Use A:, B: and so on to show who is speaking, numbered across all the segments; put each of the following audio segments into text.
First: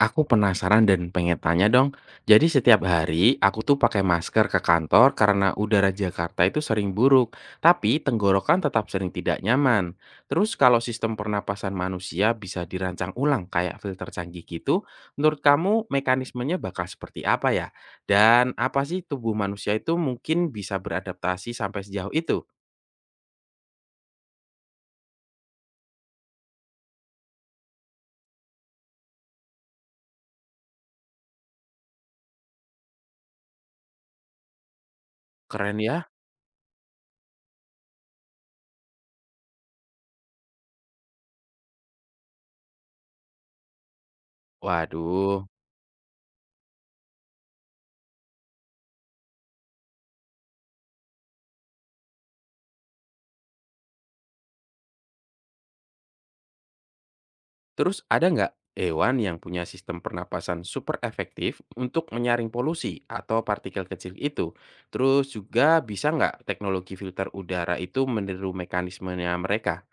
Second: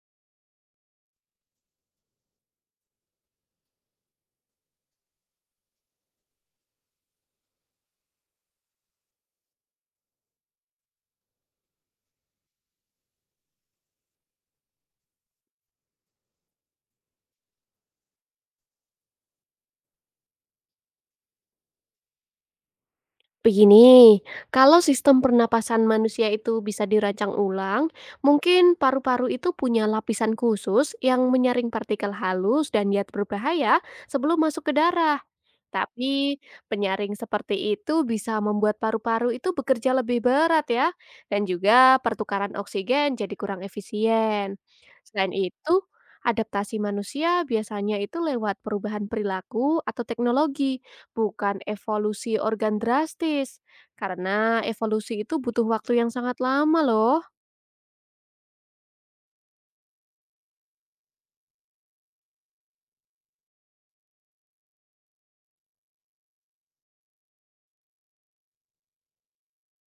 A: Aku penasaran dan pengen tanya dong. Jadi setiap hari aku tuh pakai masker ke kantor karena udara Jakarta itu sering buruk, tapi tenggorokan tetap sering tidak nyaman. Terus kalau sistem pernapasan manusia bisa dirancang ulang kayak filter canggih gitu, menurut kamu mekanismenya bakal seperti apa ya? Dan apa sih tubuh manusia itu mungkin bisa beradaptasi sampai sejauh itu?
B: Begini, kalau sistem pernapasan manusia itu bisa dirancang ulang, mungkin paru-paru itu punya lapisan khusus yang menyaring partikel halus dan zat berbahaya sebelum masuk ke darah.
A: Keren ya?
B: Tapi penyaring seperti itu bisa membuat paru-paru itu bekerja lebih berat ya, dan juga pertukaran oksigen jadi kurang efisien. Selain
A: Waduh.
B: itu, adaptasi manusia biasanya itu lewat perubahan perilaku atau teknologi, bukan evolusi organ drastis. Karena evolusi itu butuh waktu yang sangat lama loh.
A: Terus ada nggak hewan yang punya sistem pernapasan super efektif untuk menyaring polusi atau partikel kecil itu? Terus juga bisa nggak teknologi filter udara itu meniru mekanismenya mereka?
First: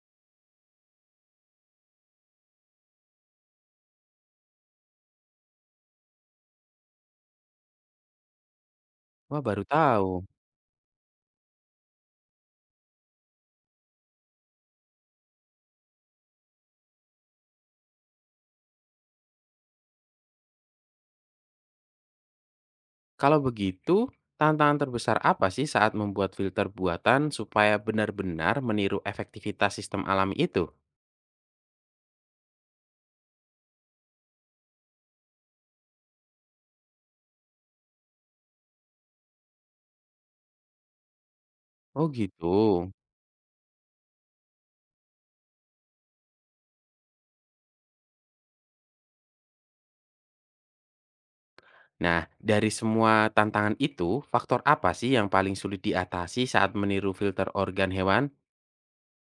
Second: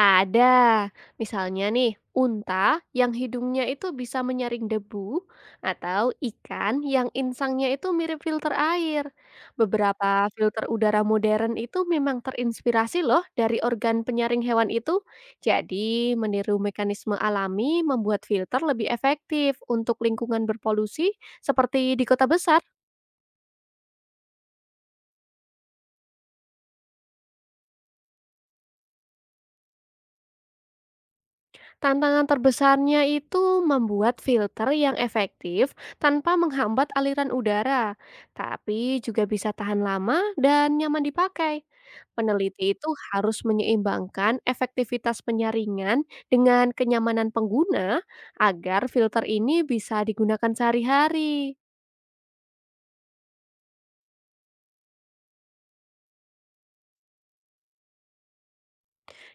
B: Ada, misalnya nih, unta yang hidungnya itu bisa menyaring debu, atau ikan yang insangnya itu mirip filter air.
A: Wah, baru tahu.
B: Beberapa filter udara modern itu memang terinspirasi loh dari organ penyaring hewan itu. Jadi, meniru mekanisme alami membuat filter lebih efektif untuk lingkungan berpolusi seperti di kota besar.
A: Kalau begitu, tantangan terbesar apa sih saat membuat filter buatan supaya benar-benar meniru efektivitas sistem alami itu?
B: Tantangan terbesarnya itu membuat filter yang efektif tanpa menghambat aliran udara, tapi juga bisa tahan lama dan nyaman dipakai.
A: Oh gitu.
B: Peneliti itu harus menyeimbangkan efektivitas penyaringan dengan kenyamanan pengguna agar filter ini bisa digunakan sehari-hari.
A: Nah, dari semua tantangan itu, faktor apa sih yang paling sulit diatasi saat meniru filter organ hewan?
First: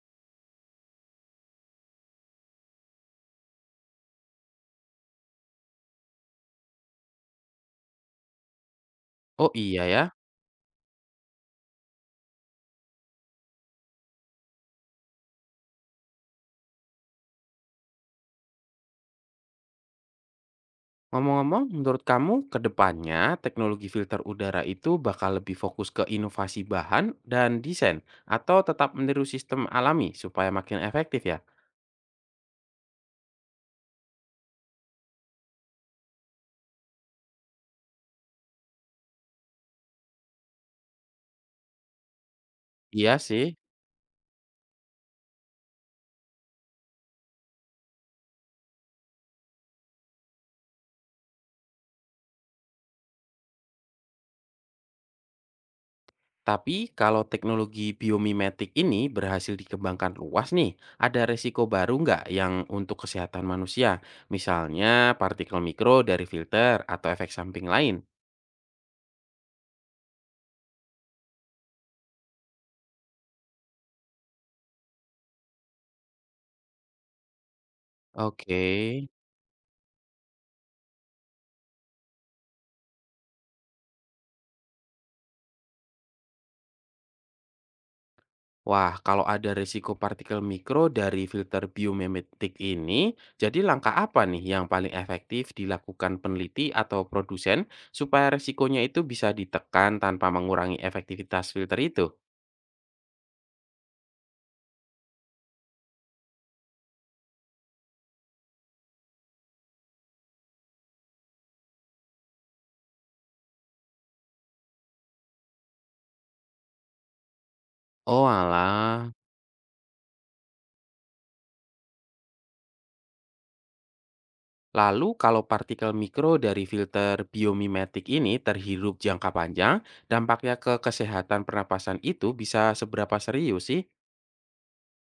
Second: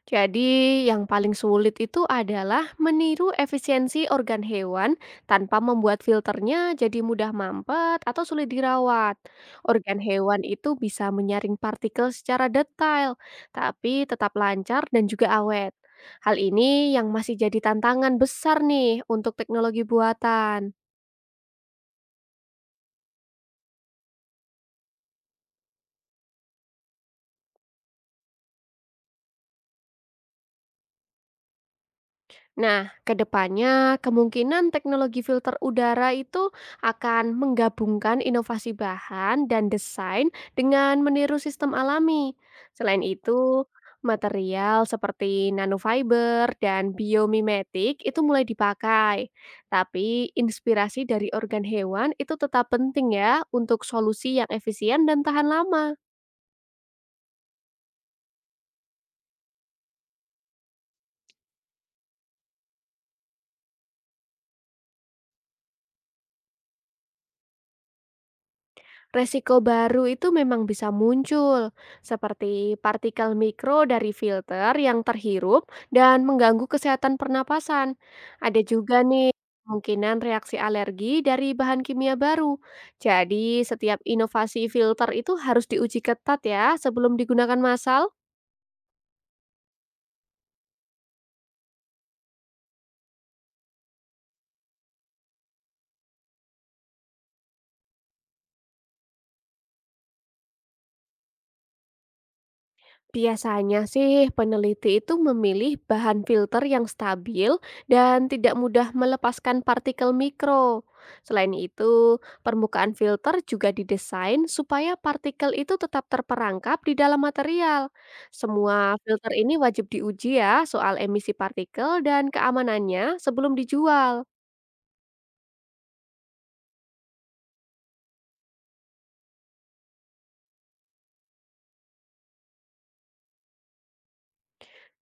B: Jadi, yang paling sulit itu adalah meniru efisiensi organ hewan tanpa membuat filternya jadi mudah mampet atau sulit dirawat.
A: Oh iya
B: Organ
A: ya.
B: hewan itu bisa menyaring partikel secara detail, tapi tetap lancar dan juga awet. Hal ini yang masih jadi tantangan besar nih untuk teknologi buatan.
A: Ngomong-ngomong, menurut kamu ke depannya teknologi filter udara itu bakal lebih fokus ke inovasi bahan dan desain atau tetap meniru sistem alami supaya makin efektif ya?
B: Nah, kedepannya kemungkinan teknologi filter udara itu akan menggabungkan inovasi bahan dan desain dengan meniru sistem alami. Selain
A: Iya sih,
B: itu, material seperti nanofiber dan biomimetik itu mulai dipakai. Tapi inspirasi dari organ hewan itu tetap penting ya untuk solusi yang efisien dan tahan lama.
A: tapi kalau teknologi biomimetik ini berhasil dikembangkan luas nih, ada resiko baru nggak yang untuk kesehatan manusia? Misalnya partikel mikro dari filter atau efek samping lain?
B: Resiko baru itu memang bisa muncul, seperti partikel mikro dari filter yang terhirup dan mengganggu kesehatan pernapasan. Ada
A: Oke.
B: juga nih kemungkinan reaksi alergi dari bahan kimia baru. Jadi, setiap inovasi filter itu harus diuji ketat ya sebelum digunakan massal.
A: Wah, kalau ada risiko partikel mikro dari filter biomimetik ini, jadi langkah apa nih yang paling efektif dilakukan peneliti atau produsen supaya risikonya itu bisa ditekan tanpa mengurangi efektivitas filter itu?
B: Biasanya sih peneliti itu memilih bahan filter yang stabil dan tidak mudah melepaskan partikel mikro. Selain itu, permukaan filter juga didesain supaya partikel itu tetap terperangkap di dalam material.
A: Oh
B: Semua
A: alah.
B: filter ini wajib diuji ya soal emisi partikel dan keamanannya sebelum dijual.
A: Lalu kalau partikel mikro dari filter biomimetik ini terhirup jangka panjang, dampaknya ke kesehatan pernapasan itu bisa seberapa serius sih?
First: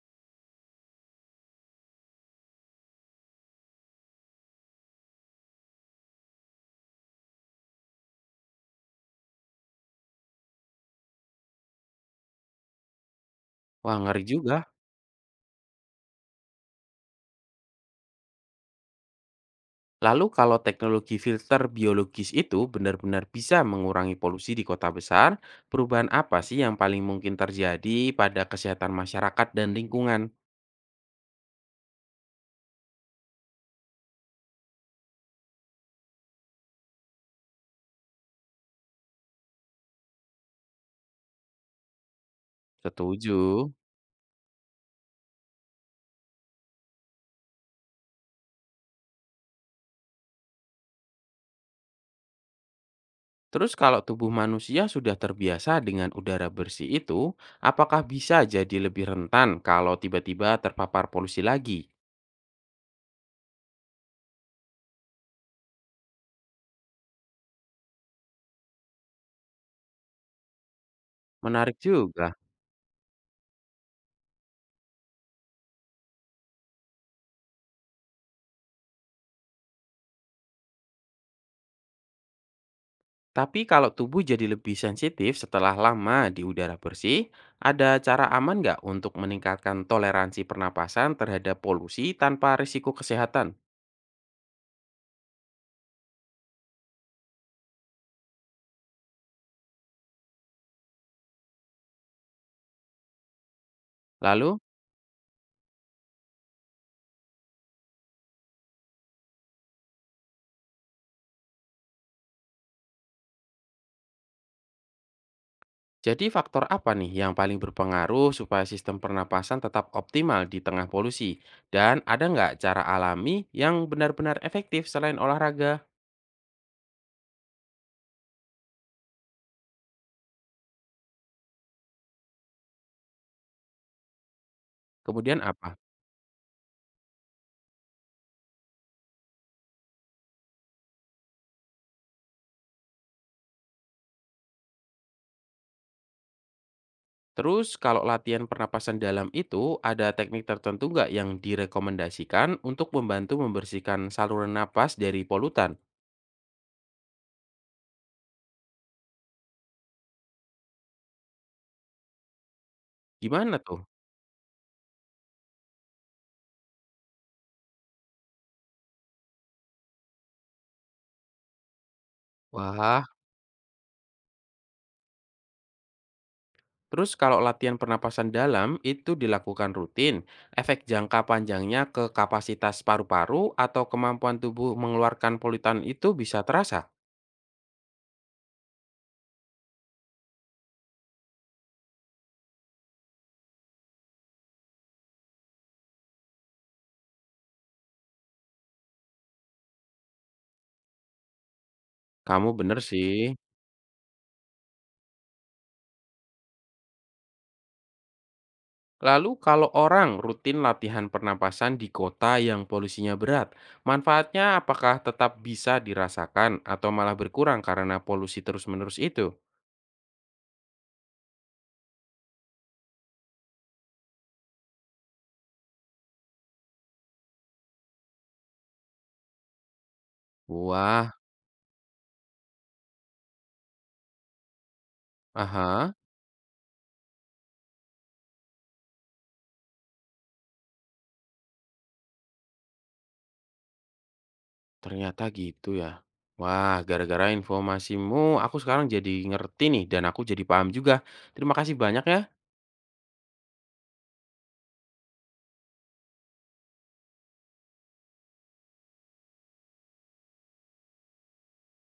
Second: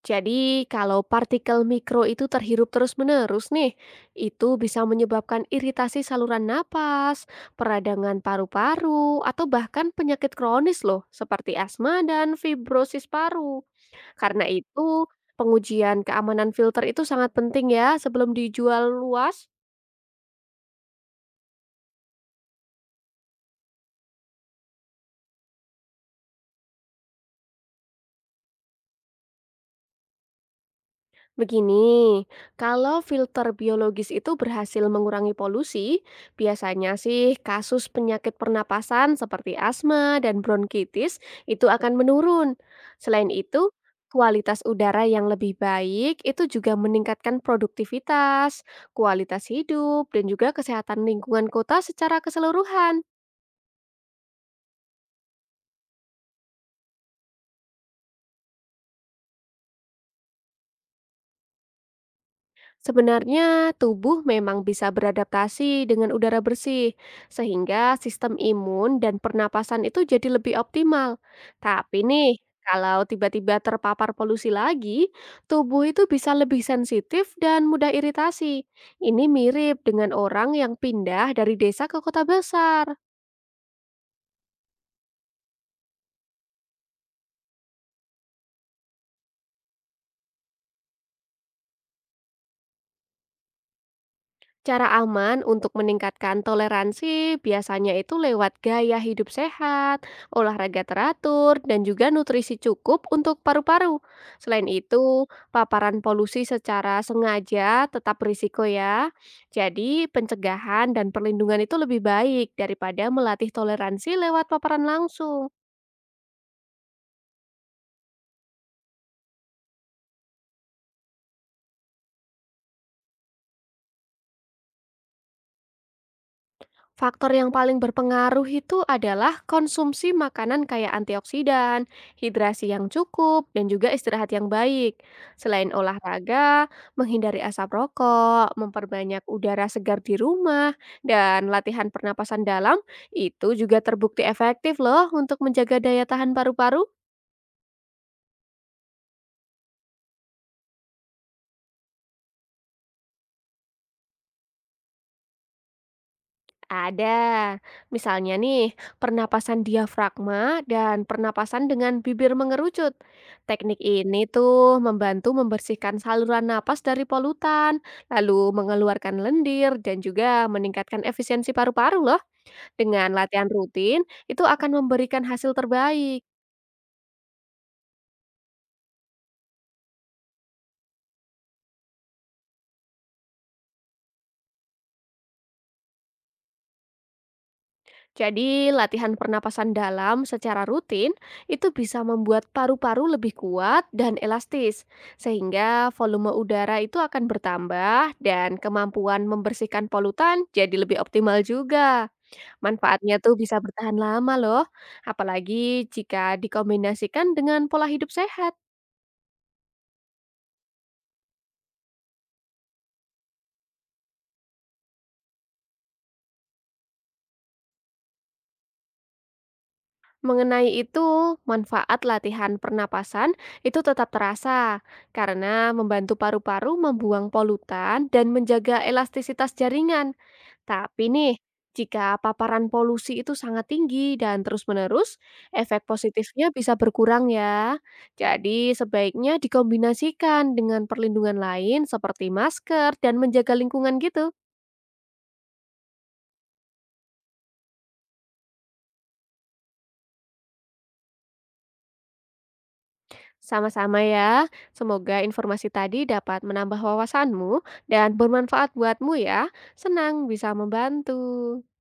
B: Jadi, kalau partikel mikro itu terhirup terus-menerus nih, itu bisa menyebabkan iritasi saluran napas, peradangan paru-paru, atau bahkan penyakit kronis loh, seperti asma dan fibrosis paru.
A: Wah, ngeri
B: Karena
A: juga.
B: itu, pengujian keamanan filter itu sangat penting ya sebelum dijual luas.
A: Lalu kalau teknologi filter biologis itu benar-benar bisa mengurangi polusi di kota besar, perubahan apa sih yang paling mungkin terjadi pada kesehatan masyarakat dan lingkungan?
B: Begini, kalau filter biologis itu berhasil mengurangi polusi, biasanya sih kasus penyakit pernapasan seperti asma dan bronkitis itu akan menurun. Selain
A: Setuju.
B: itu, kualitas udara yang lebih baik itu juga meningkatkan produktivitas, kualitas hidup, dan juga kesehatan lingkungan kota secara keseluruhan.
A: Terus kalau tubuh manusia sudah terbiasa dengan udara bersih itu, apakah bisa jadi lebih rentan kalau tiba-tiba terpapar polusi lagi?
B: Sebenarnya, tubuh memang bisa beradaptasi dengan udara bersih, sehingga sistem imun dan pernapasan itu jadi lebih optimal.
A: Menarik
B: Tapi
A: juga.
B: nih, kalau tiba-tiba terpapar polusi lagi, tubuh itu bisa lebih sensitif dan mudah iritasi. Ini mirip dengan orang yang pindah dari desa ke kota besar.
A: Tapi kalau tubuh jadi lebih sensitif setelah lama di udara bersih, ada cara aman nggak untuk meningkatkan toleransi pernapasan terhadap polusi tanpa risiko kesehatan?
B: Cara aman untuk meningkatkan toleransi biasanya itu lewat gaya hidup sehat, olahraga teratur, dan juga nutrisi cukup untuk paru-paru.
A: Lalu,
B: Selain itu, paparan polusi secara sengaja tetap berisiko ya. Jadi, pencegahan dan perlindungan itu lebih baik daripada melatih toleransi lewat paparan langsung.
A: jadi faktor apa nih yang paling berpengaruh supaya sistem pernapasan tetap optimal di tengah polusi? Dan ada nggak cara alami yang benar-benar efektif selain olahraga?
B: Faktor yang paling berpengaruh itu adalah konsumsi makanan kaya antioksidan, hidrasi yang cukup, dan juga istirahat yang baik.
A: Kemudian
B: Selain
A: apa?
B: olahraga, menghindari asap rokok, memperbanyak udara segar di rumah, dan latihan pernapasan dalam itu juga terbukti efektif loh untuk menjaga daya tahan paru-paru.
A: Terus kalau latihan pernapasan dalam itu, ada teknik tertentu nggak yang direkomendasikan untuk membantu membersihkan saluran napas dari polutan?
B: Ada. Misalnya nih, pernapasan diafragma dan pernapasan dengan bibir mengerucut.
A: Gimana
B: Teknik
A: tuh?
B: ini tuh membantu membersihkan saluran napas dari polutan, lalu mengeluarkan lendir dan juga meningkatkan efisiensi paru-paru loh.
A: Wah,
B: Dengan latihan rutin, itu akan memberikan hasil terbaik.
A: terus kalau latihan pernapasan dalam itu dilakukan rutin, efek jangka panjangnya ke kapasitas paru-paru atau kemampuan tubuh mengeluarkan polutan itu bisa terasa?
B: Jadi, latihan pernapasan dalam secara rutin itu bisa membuat paru-paru lebih kuat dan elastis, sehingga volume udara itu akan bertambah dan kemampuan membersihkan polutan jadi lebih optimal juga.
A: Kamu bener sih.
B: Manfaatnya tuh bisa bertahan lama loh, apalagi jika dikombinasikan dengan pola hidup sehat.
A: Lalu kalau orang rutin latihan pernapasan di kota yang polusinya berat, manfaatnya apakah tetap bisa dirasakan atau malah berkurang karena polusi terus-menerus itu?
B: Mengenai itu, manfaat latihan pernapasan itu tetap terasa karena membantu paru-paru membuang polutan dan menjaga elastisitas jaringan. Tapi
A: Wah,
B: nih, jika paparan polusi itu sangat tinggi dan terus-menerus, efek
A: aha,
B: positifnya bisa berkurang ya. Jadi sebaiknya dikombinasikan dengan perlindungan lain seperti masker dan menjaga lingkungan gitu.
A: ternyata gitu ya. Wah, gara-gara informasimu aku sekarang jadi ngerti nih dan aku jadi paham juga. Terima kasih banyak ya.
B: Sama-sama ya. Semoga informasi tadi dapat menambah wawasanmu dan bermanfaat buatmu ya. Senang bisa membantu.